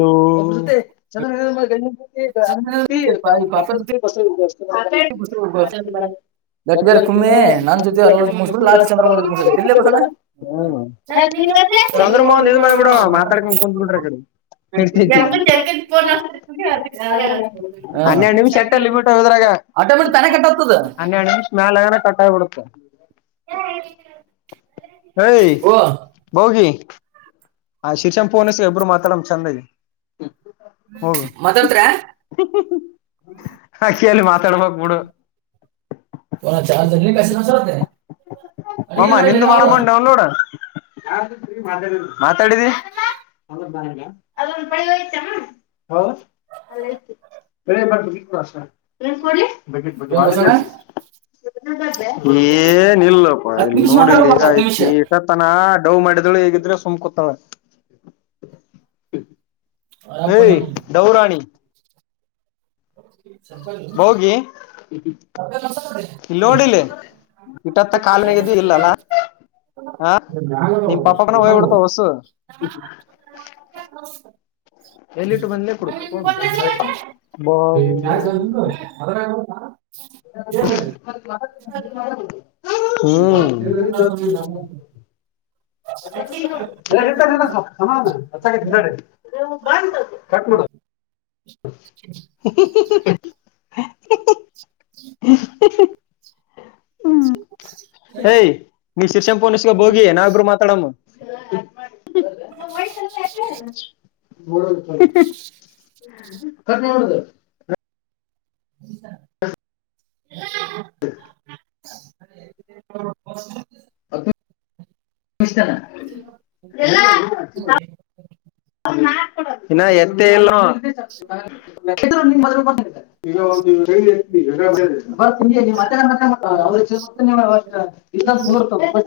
Low ಬಪ ಜ ಬ ತ ಲಟ್ಗರ್ ಕುಮ್ಮೆ ನನ್ ಜೊತೆ ಮುಕ ಲಾಚಿ ಚಂದ್ರ ಮು ದೇ ಬಸಣ ಹ್ಮ್ ತ ಚಂದ್ರಮೋಹನ್ ಇದ್ ಮಾ ಮಾಡ್ಬಿಡು ಮಾತಾಡ್ಕೊಂಡ್ ಕುಂತ್ ಬಿಡ್ರಿ ಆ ಕಡೆ ಇರ್ತೈತಿ ಚೋನ್ ಅನ್ನ ಆಿ ಸ್ಮೇಲ್ ಅನ ಕಟ್ಟಾಯ ಕೊಡ್ತ ಹ [inaudible] ಏಯ್, ಗೋಗಿ ಆ ಶಿರ್ಷಾನ ಪೋನ್ಇಸಗ ಇಬ್ಬರು ಮಾತಾಡಮ್ ಚೆಂದಾಗಿ. ಮಾತ್ಡಾತೀರ್, ಅಕ್ಕಿಯಲ್ಲಿ ಮಾತಾಡ್ಬೇಕ್ ಬಿಡು ತ ಚಾರ್ ದ [unintelligible] ನೆ [inaudible] ಮಾಮ ನಿಂದು ಮಾಡಮ್ಮನ ಡೌನ್ಲೋಡ್, ನಾನಂತು ತಿರಿಗಿ ಮಾತಾಡಿನಿ, -ಮಾತಾಡಿದಿ. [unintelligible] ಅ ಬ ಏನ್ ಬ ಬಸಣ್ಣ [inaudible] ಏನ್ಇಲ್ಲಪ್ಪ ಹತ್ತು ಇಲ್ಲಿ ನಿಮಿಷ ಮಾತಾಡ್ಬೇಕಪ್ಪ ಹತ್ತು ನಿಮಿಷ ನೋಡಿಲಿಇಟತನಾ., ಹಾ, ಡೌವ್ ಮಾಡಿದಳು ಈಗಿದ್ರ ಸುಮ್ಕೋಂತಾಳ. ಅಪ್ಪ ಏಯ್ ನಾನು ಡವ್ರಾಣಿ. ಸಂಪಸ [inaudible] ಇಲ್ಲಿ ನೋಡಿಲ್ಲಿ ಇಟ್ಟತ್ತನ ಕಾಲನಗ್ ಇದ್ ಇಲ್ಲಲ್ಲಾ. ಹಾ, ನಿಮ ಪಪ್ಪಾಬರನ ಹೋಗ್ಬಿಡ್ತಾವ ಓಸು. ಎಲ್ಲಿಟ್ಟು ಬಂದ್ಲೇ ಕೋಡಿ ಪೋನ್, ಹ [inaudible] ಏನ್ [unintelligible] ಹ್ಮ್, ಮಾಡಿದ್ರಿ ಇಟ್ಟರ ಇಡ ಸ್ವಲ್ಪ ಸಮಾಧಾನ ಅಚ್ಕತಿ ಇಂದಗಡೆ, ಕಟ್ ಮಾಡು [inaudible] ಹ್ಮ, ಏಯ್ ನೀ ಶಿರ್ಷಾಞ ಪೂನಿಸ್ಗ ಬಾ ಹೋಗಿ ನಾವಿಬ್ರು ಮಾತಾಡಮ್ಮ. [inaudible] [unintelligible] ಕಟ್ಮಾಡದು. [inaudible] [inaudible] [inaudible] ಅದು [unintelligible] ಮಷ್ಟ ಎ [unintelligible] ಇನ್ನ ಎ [unintelligible] ತ್ತ್ರ [unintelligible] ಇ ಮೂರ್ಕ [unintelligible]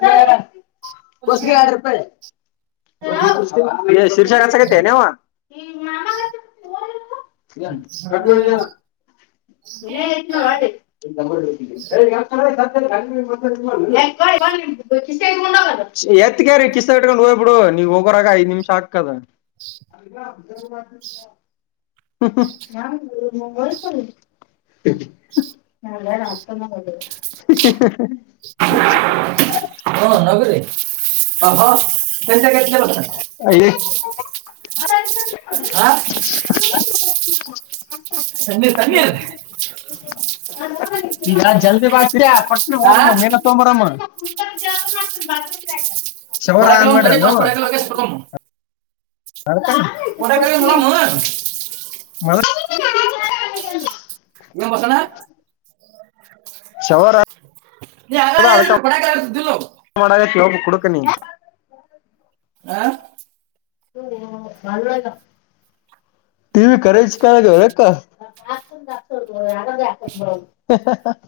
ಹೊಗ ಯಾರ ರೂಪೆ [unintelligible] ಶೀರ್ಷಗಹಚ್ಚಕತೇನ್ವ, ಕಗವಡ [unintelligible] [inaudible] ಎತ್ಕೇರಿ ಕಿಸ್ಗ ಇಟ್ಕೊಂಡು ಹೋಗ್ಬಿಡು ನೀವ ಹೋಗೋರಾಗ ಐದ್ ನಿಮಿಷ ಆಗ್ತಿದ. [unintelligible] [inaudible] ನ ಮವಾರ ಸ [unintelligible] ಹ [inaudible] ನಾಷ್ಟ [unintelligible] ಹಾ, ನಗರಿ [unintelligible] ಹ ಹೆಂತ ಕಲತ [inaudible] ತನ್ನೀರ್, ತನ್ನೀರ್ ಈಗ ಜಲ್ದಿ ಬಾಸ್ರಿ ಪಟ್ನ ಆ ಹೋಗ ಮೇನ ತೊಂಬರಮ್ಮ [unintelligible] ಶವರ ಕೊಡಕಲ್ಲ ಆರಾಮ್ [unintelligible] ಒಂದು ತಡಿ ಮಾಡ್ರನು ಫಸ್ಟ್ ಕೊಡಕಲ್ಲ ಹೋಗಿ ನೀವು ಒಡ ಕ ಹಲ ಹ [unintelligible] ಮತ್ತ [unintelligible] ಎನ್ ಬಸ್ಸಣ್ಣ ಶವರ್ ನೀ ಹಾಗಗಾದಾದ್ರ ಪಡಕಾಲಿದ್ದ [unintelligible] ಮಾಡ ಕೆೋಬು ಕುಡುಕ ನೀ ಹಾ ಟಿವಿ ಕಚ್ ಕ ಹೊರಕ್ಕ [unintelligible] ಆು ಬ ಅಾಗ [unintelligible]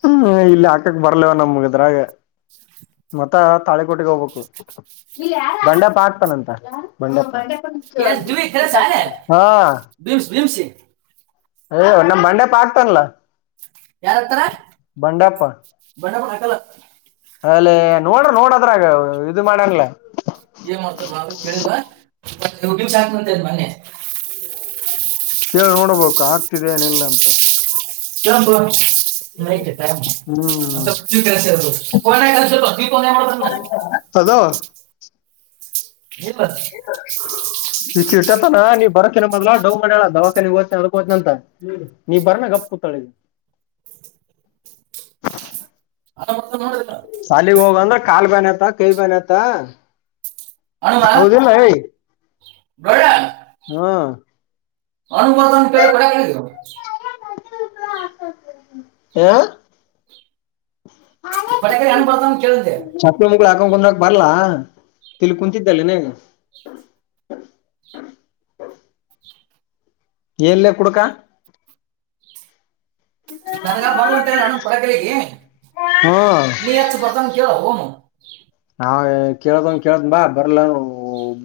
ಹ್ಮ ಇಲ್ಲಿ ಹಾಕಕ್ ಬರ್ಲವ ನಮಗದ್ರಾಗ ಮತ್ತ ತಾಳಕೋಟಿಗೆ ಹೋಗ್ಬೇಕು ಬಂಡೆಪ ಆಕ್ತಾನಂತ ಬಂಡೆ ಏನ್ ದಿವಿ ಕರೆ ಸಾಲೆ ಹಾ ಬಿಮ್ಸ್ ಬಿಮ್ಸಿ ಹ ನಮ್ಮ ಮಂಡೆ ಪಕ್ತಲ್ಲ ಯಾರ ಹತಾರ ಬಣ್ಣ ಬ ಹಾಕಲ್ಲ [unintelligible] ಅಲ್ಲೇ ನೋಡ್ರ ನೋಡದ್ರಗ ಇದು ಮಾಡಂಗಲ ಏನ್ ಮಾಡ್ತಾರ ಬ ಕೇಳಿಲ್ಲಗಿನ್ ಹಕ್ ಅಂತ ಮೊನ್ನ ಕೇಳ ನೋಡ್ಬೇಕು ಆಗ್ತಿದೆ ಏನಿಲ್ಲ ಅಂತ ಚ ಮಾಹಿತ ಕ [unintelligible] ಅ ಹ್ಮ್ ಪ್ಯು ಕೆಲ್ಸಿಯ ಕ ನ ಕ ಕೆಲ್ಸಿಯ ಪ ತ ಮಾಡತ ಅದ [unintelligible] ಈ ಇಟ್ಟತಾನ ನೀ ಬರತ್ತಿನ ಮೊದ್ಲ ಡೌ ದವಾಕ ನೀ ಹನ ಅದಕೋನ ಅಂತ ನೀವ ಬರನ ಗಪ್ ಕೂತಾಳಗ [inaudible] ಆರ ಮಾಡ್ರ [unintelligible] ಸಾಲಗ್ ಹೋಗಂದ್ರ ಕಾಲ್ ಬನ್ತ ಕಿವಿ ಬನ್ತ ಹೌದಲ್ಲ ಏಯ ಬಡನ್ ಅನುುವರ್ಧನ್ ಕೇಳಿ ಕಡ ಕೇಳಿದ್ರು ಹಾ ಪಟಕ ಹೆಣ ಬತ ಕೇಳ್ದೆ ಹಾಕೊಂಡ ಕುಂದ್ ಹಾಕ ಬರ್ಲಾ ತಿಲ್ಲಿ ಕುಂತಿದ್ದಲ್ಲಿ ಹ್ಮ ಹ್ಮ ಏನ್ಲ್ಲೇ ಕುಡ್ಕ ನನ್ಗ ಬರ್ಲಂತಲ್ಲ ನಾನ ಕೊಡಕಗ ಹ್ಮ್ ನೀ ಯಚ್ಚ ಬರ್ತನ್ ಕೇಳ ಹನು ಹಾ ಕೇೇಳತನ್ ಕೇಳತ ಬಾ ಬರ್ಲ ಬ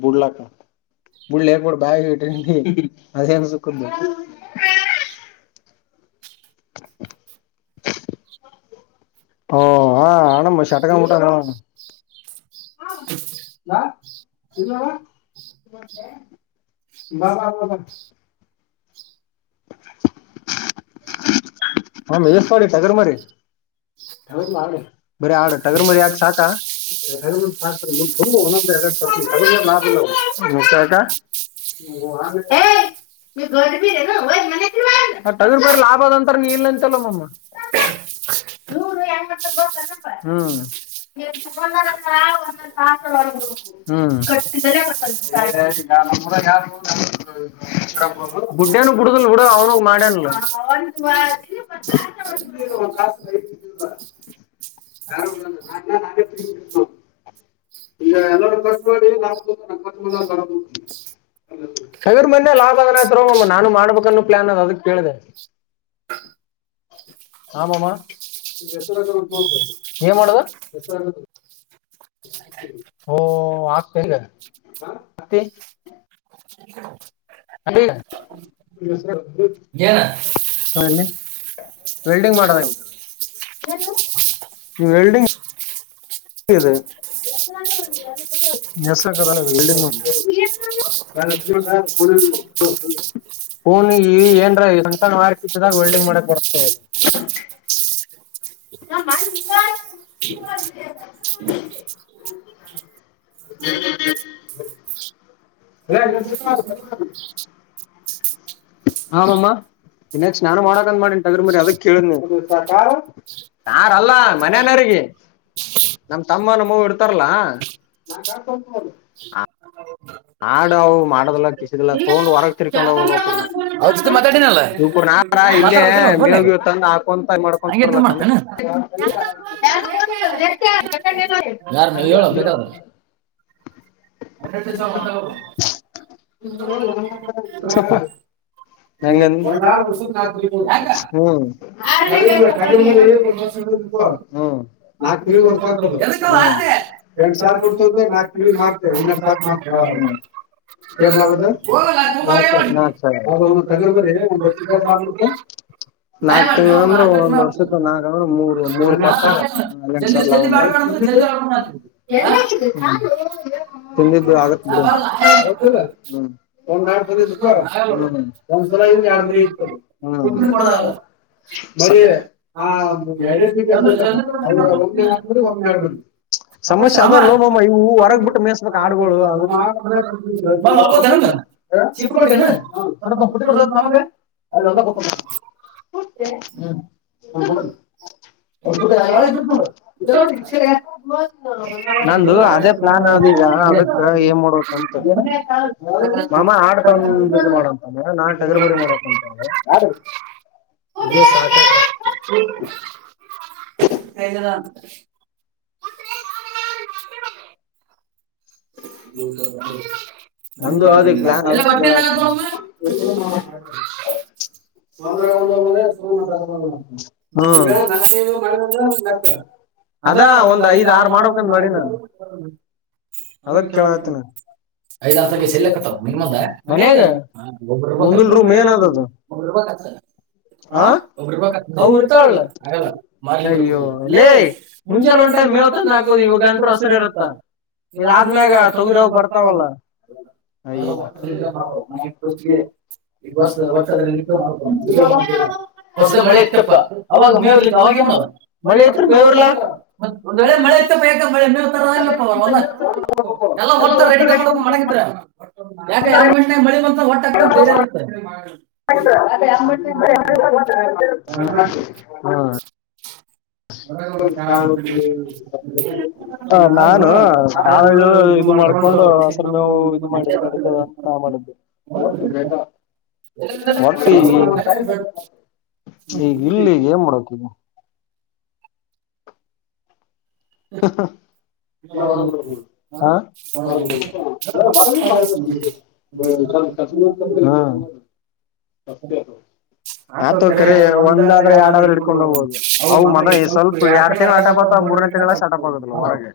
ಬಿಡ್ಲಕ್ಕ ಮುುಡ್ ಲಕೂಡ ಬ್ಯಾಗ ಹಟಿ ಅದೇನು ಸುಕ್ಕದೆ [inaudible] ಓ ಆ ಆಣ ಶಟಗಾ ಮಟ ನ [inaudible] ಬಾ ಬ ಹ ಯಸ್್ ಮಾಡಡಿ ಟಗರ್ ಮರಿ ಬ ಆ ಟಗರ್ ಮ ಯಾಕೆ ಸಾಕ [inaudible] ಗ ಮ ಲಾಭದಂತರ ನೀಲ್ಂತಲ್ಲ ಮಮ್ಮ ನೂ ಎ ಗ ಹ್ಮ ಟ್ಟ ಬುಡ್ಡನು ಬುಡುದಲ್ ಬಿಡ ಅವನು ಮಾಡಾನಲ್ಲ ಅವುಂಬ ಕರ ನಾ ನ ತಿ ಎ ಲ ಲಾ ಲಾ ಅಗರ್ ಮೊೆ ಲಾಭ ಅದನ ಆಯ್ತಮ್ಮ ನಾನು ಮಾಡ್ಬೇಕನ್ನ ಪ್ಲಾನ್ ಅದ್ ಅದಕ್ ಕೇಳಿದೆೆ [inaudible] ಆಮಾಮ ಏನ್ ಮಾಡುದ ಹ ಆಲ್ಲತ್ತ ಅ ನ ಹ ವೆಲ್ಡಿಂಗ್ ಮಾಡದಂ ನೀಲ್ಡಿಂಗ್ ಇದೆಸ ಬಿಲ್ಡಿಂಗ್ ನಡ ಹೂನ್ ಈ ಏನ್ರ ಒಣ್ಸಣ್ಣ ಮಾರ್ತಿತ್ತದಾಗ ವೆಲ್ಡಿಂಗ್ ಮಾಡಕ್ ಬರ್ತವದು ರ ಹಮ್ಮ ಇನ್ನಾಗ ಸ್ನಾನ ಮಾಡಕಂದ ಮಾಡಿಂಟ ಅದ್ರ ಮರಿ ಅದಕ್ ಕೇಳ ಯಾರಲ್ಲ ಮನನವ್ರರಿಗೆ ನಮ್ ತಮ್ಮನಗ ಇಡ್ತಾರಲ್ಲ ಹಾಡು ಅವು ಮಾಡದಾ ಕಿಸದಲ್ಲಾ ತಗೊಂಡ್ ಹೊರಗ ತಿರ್ಕೊಂಡ್ ಹೋಗ್ ನೋ ಅವ್ರ ಜೊತೆ ಮಾತಾಡಿನಲ್ಲ ಇು ನಾರ ಇಲ್ಲೇ ಮಾತಾಡ್ಬೇಕಿಲ್ಲ ಫೋನ್ಯಾಗ ಮೇಗೆವ ತಂದ ಹಾಕೊಂತ ಮಾಡ್ಕೊಂಡ ಹಂಗೆ ಇಟ್ಟಿದ್ ಬರ್ಲಕ್ಕಂದ ಮಾಡ್ತಾನ ಬ ಯಾರು ನೀವು ಹೇಳ ಬೇಕಾದ್ರೆ ಸಪ್ಪ ಹೆಂಗ ಯಾಕ ಹ್ಮ್ ನಾ ತಿಿವ ಹೊರ್ ಎದಕ್ಕಲ್ಲ ಹ ಆತೆ ಎ ಎರಡ್ ಸ ಸಾವಿರ ಕೊಡ್ತ ನಾ ಮ ಸಾ ಮಾಡತ ಹ ನಾ ನಾ ತಗಂಬ ನಾಕ್ ಮಾಡಿ ತಿಂಗಳು ನೀವು ಹೋಗಿ ಅಂದ್ರೆ ಆಟೋಕ್ಕೆ ಒಂದ್ ಮಾಡು. ವರ್ಷ ನಾಕ್ ಅಂದ್ರೆ ಮೂರು ಮೂ ಹಾ, ಜಲ್ದಿ ಜಲ್ದಿ ಬೇಡ ಬೇಡ ಅಂದ್ರೆ ಜಲ್ದಿ ಹೊರಗ್ ಮಾತಾಡಿ. ಹಾ? ತಿಂದಿದ್ದು ಆ, ಆಗತ್ತ ಬರಲ್ಲ ಆಯ್, ನ ಆಯ್ ಸಲ ಯಾರ ಮ ಇ ಬಿಡು. ಕುಟ್ಬಿಟ್ಟು ಕೊಡ್ದಾಗಲ್ಲ. ಜಲ್ದಿ- ಮರಿ ಆ ಎರಡ ಜಲ್ದಿ ಒಮ್ಮೆ ಆಬಿಡ್ರಿ ಮಾಡ್ಬೇಕು. ಒಮ್ಮೆ ಆಬಿಡ್ರಿ ಸಮಸ್ಯೆ ಶ್ರಮ. ಅದಲ್ೋಮ್ಮಮ್ಮ ಇವು ಹೊರಗ್ ಬಿಟ್ಟು ಮೇಸ್ಬೇಕಕ್ ಆಡ್ಗಳುೋ ಅದು ಬಾ, ಹೋಗ್ಬೋದೇನು? ಚಿಪ್ಪ ಚಿಪ್ಪಕಟ್ಟೆ ಕೊಡ್ತೀನ? ಸ್ವಲ್ಪ ಟ್ಟ ಕೊ ಕುಟ್ಬಿಡು ನ ಸ್ವಲ್ಪ ನಮಗೆ. ಅ ಕೊ ಹ ಅದ ಹ ನ ಅದೇ ಪ್ಲಾನ್ ಗ ಅದಕ್ಕ ಏನ್ ಮಾಡ್ಬೇಕಂತ ಮಾಮ ಆಡ್ ತಂದ್ ಮಾಡಂತಾನ ನಾನ್ ತಗರ್ಬರಿ ಮಾಡಕಂತ ಇದೇ ಸಾಕಾಯ್ತ ಹೈದ ನಂದು ಹೌ ಅದ ಎಲ್ಲ ಪ್ಲಾನ್ ಅದಕ್ ಕೇಳಾಕ್ ಹ ಪ ಅದಾ ಒಂದ್ ಐದ್ ಆರು ಮಾಡ್ಬೇಕಂದ ಮಾಡಿನು ಅದ ಕ ಐದ್ ತೆ ಸೆಲ್ಕತಾವ ನಿಂದ ಮನ್ಯಾಗ ಮ ಒ ಮುಂದಲ್ ರೂಮ್ ಏನದದು ಆ ಹ ಹರ್ಬೇಕ ಅವ್ ಇರ್ತಾಳ ನರ್ತಾವಲ್ಲ ಹಾಗಲ್ಲ ಮ ಅಯ್ಯೋ ಅಲ್ಲೇ ಲೇ ಮುಂಚೆ ಮುಂಜಾನೆ ಒಂದ್ ಟೈಮ್ ಮೇವ್ ದ ತಂದ್ ನಾದು ಹಾಕೋದು ಇವಾಗ ಅಂತ್ರ ಅಂತ ಹಸಿರು ಹಸರು ಇರುತ್ತ ಇರುತ್ತಾರ ಈ ಆದ್ಮೇಾಗ ಇದಾದ್ಮ್ಯಾಗ ತೊಗಿರ ತೊಗರಿ ಅವ್ ಬರ್ತಾವಲ್ಲ ಬ ಅಯ್ಯೋ ಬ ಬ ಹೊಸ ಮಳೆ ಇತ್ತಪ್ಪ ಅವಾಗ ಮೇವರ್ಲಿ ಅವಾಗೇ ಮಳೆ ಇ ಮೇವ ಒ ಮಳೆತ ಪಯ ಮಳೆ ಪ್ಪ ಬೇವ್ರಲ್ಲ ಎಲ್ಲ ಹೊಟ್ಟ ರೆಡಿ ಮಾಡಕ್ ಮಗಿದ್ರ ಯಾಕೆ ಅಂಬಣ ಬಳಿ ಬಟ್ಟ ಬೇರೆ ಇತ್ತ ಹಾ ಹ ನಾನು ನಾಳ ಇದು ಮಾಡ್ಕೊಂಡು ಹಸರು ನೋವು ಇದು ಮಾಡಿದ್ರ ನಡತದ ಅಂತ ನಾವು ಮಾಡಿದ್ದವಿ ಟ್ಟ ಅಲ್ಲೇ ಬ ಮಟ್ಟಿ ಒಟ್ಟು- ಈಗ ಇಲ್ಲಿ ಈಗ ಏನ್ ಮಾಡಕದು ಹ ಹಾ ಆತ ಕರೆ ಕರಿ ಒಂದಾರ ಒಂದಾದ್ರೆ ಯಾರಾದ್ರೂ ಎರಡ್ಾದ್ರೆ ಹಿಡ್ಕೊಂಡು ಇಡ್ಕೊಂಡ್ ಹೋಗ್ಬೋದು ಹೋಗಬೋದು ಅವು ಮಗ ಮದ ಈ ಸ್ವಲ್ಪ ಎರಡ್ ತಿಂಗಳ ತಿಂಗಂಳ ಆಟ ಬತ ಮೂರನ ಸಟ್ಟಾ ಬರಗೆ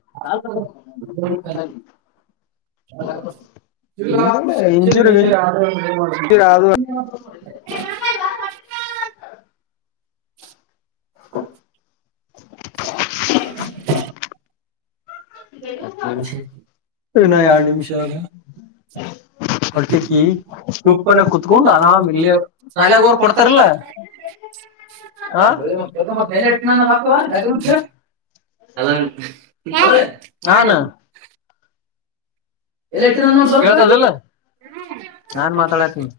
ಬ ಕ ಇಜ ಆ ಇರದು ಹ ಷ ಇನ್ನ ನ ಆ ಎರಡ್ ನಿಮಿಷ ನಿಮಿಷದ ಇದೆ. ಹೊರ್ಟಕಿ ಈ ಗುಂಪನ್ನ ಸುಪ್ಪನ ಕುತ್ಕೊಂಡು ಕುೂತ್ಕೊಂಡು ಆರಾಮ್ ಆರಾಮ ಇಲ್ಲೇ ಇಲ್ಲ ಶಾಲ್ಯಾಗ ಶಾಯಾಲೆಾಗೋರ್ ಹೋಗಿ ಕೊಡ್ತಾರಿಲ್ಲ ಕೊಡ್ತಾರಲ್ಲ ಆ? ಹ ಹಾ ನಾನು ಬಪ ಹೌದ ಆನ ಇಲೆಕ್ಟ್ರ ಇದ್ದಿಲ್ಲ? ನಾನ್ ಮಾತಾಡತನಿ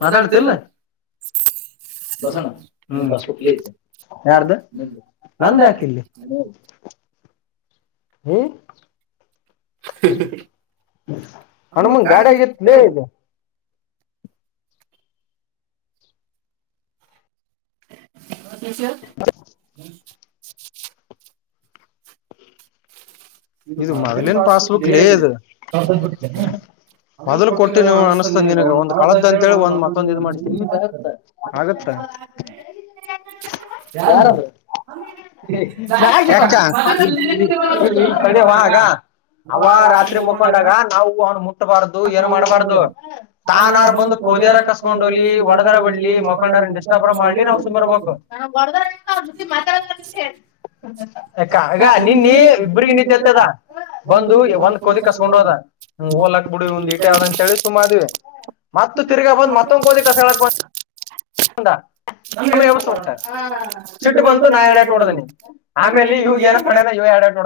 ಮಾತಾಡ್ತಿಲ್ಲ ಹ್ಮ್ ಯಾರ್ದ ಹ್ಮ ನ ನಂದ ಯಾಕಿಲ್ಲಿ ಹ್ಮ್ ಹ ಅಣ ಮಂಗ ಗಾಡ ಗಲಗ ಷ ಇದು ಮ ಮೊದಲಿನ ಪಸ್ುಕ್ ಪಾಸ್ಬುಕ್ ಅ ಮೊದ್ಲು ಕೊಟ್ಟಿ ನೀ ಅನ್ಿಸಸ್ತನ್ ನಿಿನಗ ಒಂದ್ ಸಾವಿರದ ಕಳದ ಅಂತ ಹೇಳಿ ಅಂತೇಳಿ ಒಂದ್ ಮತ್ತೊಂದ್ ಇ್ ಮಕ್ಕಳು ಮಾಡ್ತ ಆಗತ್ತ ಹ ಯಾರಾರ ನಾ ಇ ಈ ಕಡವಾ ಆಗ ಅವ ರಾತ್ರಿ ಮುಕೊಂಡಾಗ ನಾವು ಹಟ್ಟಬಾರ್ದು ಏನ್ ನಾವು ಮಾಡಬಾರ್ದು ಮಾಡೋದು ಆನ ತಾನಾರ ಬಂದು ಕೋಲ್ಯಾರ ಕೋದಿಯಾರ ಕರ್ಕೊಂಡ್ ಕಸ್ಕೊಂಡ್ ಬರ್ರಿ ಹೋಗಿ ಒಡದರ ಹೊರಗಾರ ಬಿಡ್ರಿ ಬಡ್ಲಿ ಮಕ್ಕಳ ಡಿಸ್ಟರ್ಬ್ ಾ ಮಾಡಿ ಮಾಡ್ಲಿ ನಾ್ ನಾವು ಸುಮಾರ ಬು ಕುತ್ಕೊಬೇಕು ಹಂಗ ಯಕ್ಕಗ ನೀನ್ನ ಹಂಗೆ ಇಬ್ರಿಗೆ ಇಬ್ರಗ ಮುಚ್ಚಿರ್ತದ. ತದ ಒಂದು ಬಂದು ಒಂದ್ ಕೋಳಿ ಕದಿ ಕರ್ಕೊಂಡ್ ಕಸ್ಕೊಂಡು ಹೋದ ಹೋಲಕ್ಕ ಬಿಡಿ ಒಂದ್ ಬರೋದ. ಇಟೆ ಯಾವದಂತ ಹೇಳಿ ಸುಮಾದ್ವಿ ಮತ್ತತ್ ತಿರ್ಗಾ ಬಂದ್ ಮತ್ತೊಂದ್ ಓದಿ ಕಸ ನಮ್ಗೆ ು ಹೇಳ್ಬೇಕು ವ್ಯವಸ್ೆ ಕೊಡೋಣ. ಹೋಗಟ ಸಿಟ್ಟು ಬಂತು ನಾ ಎಡಟ್ ನೋಡದನಿ ಆಮೇಲೆ ಇವು ಇವ್ರು ಏನ ಏನ್ ಪಡಣ ಇವ ಎರಡ ನೋ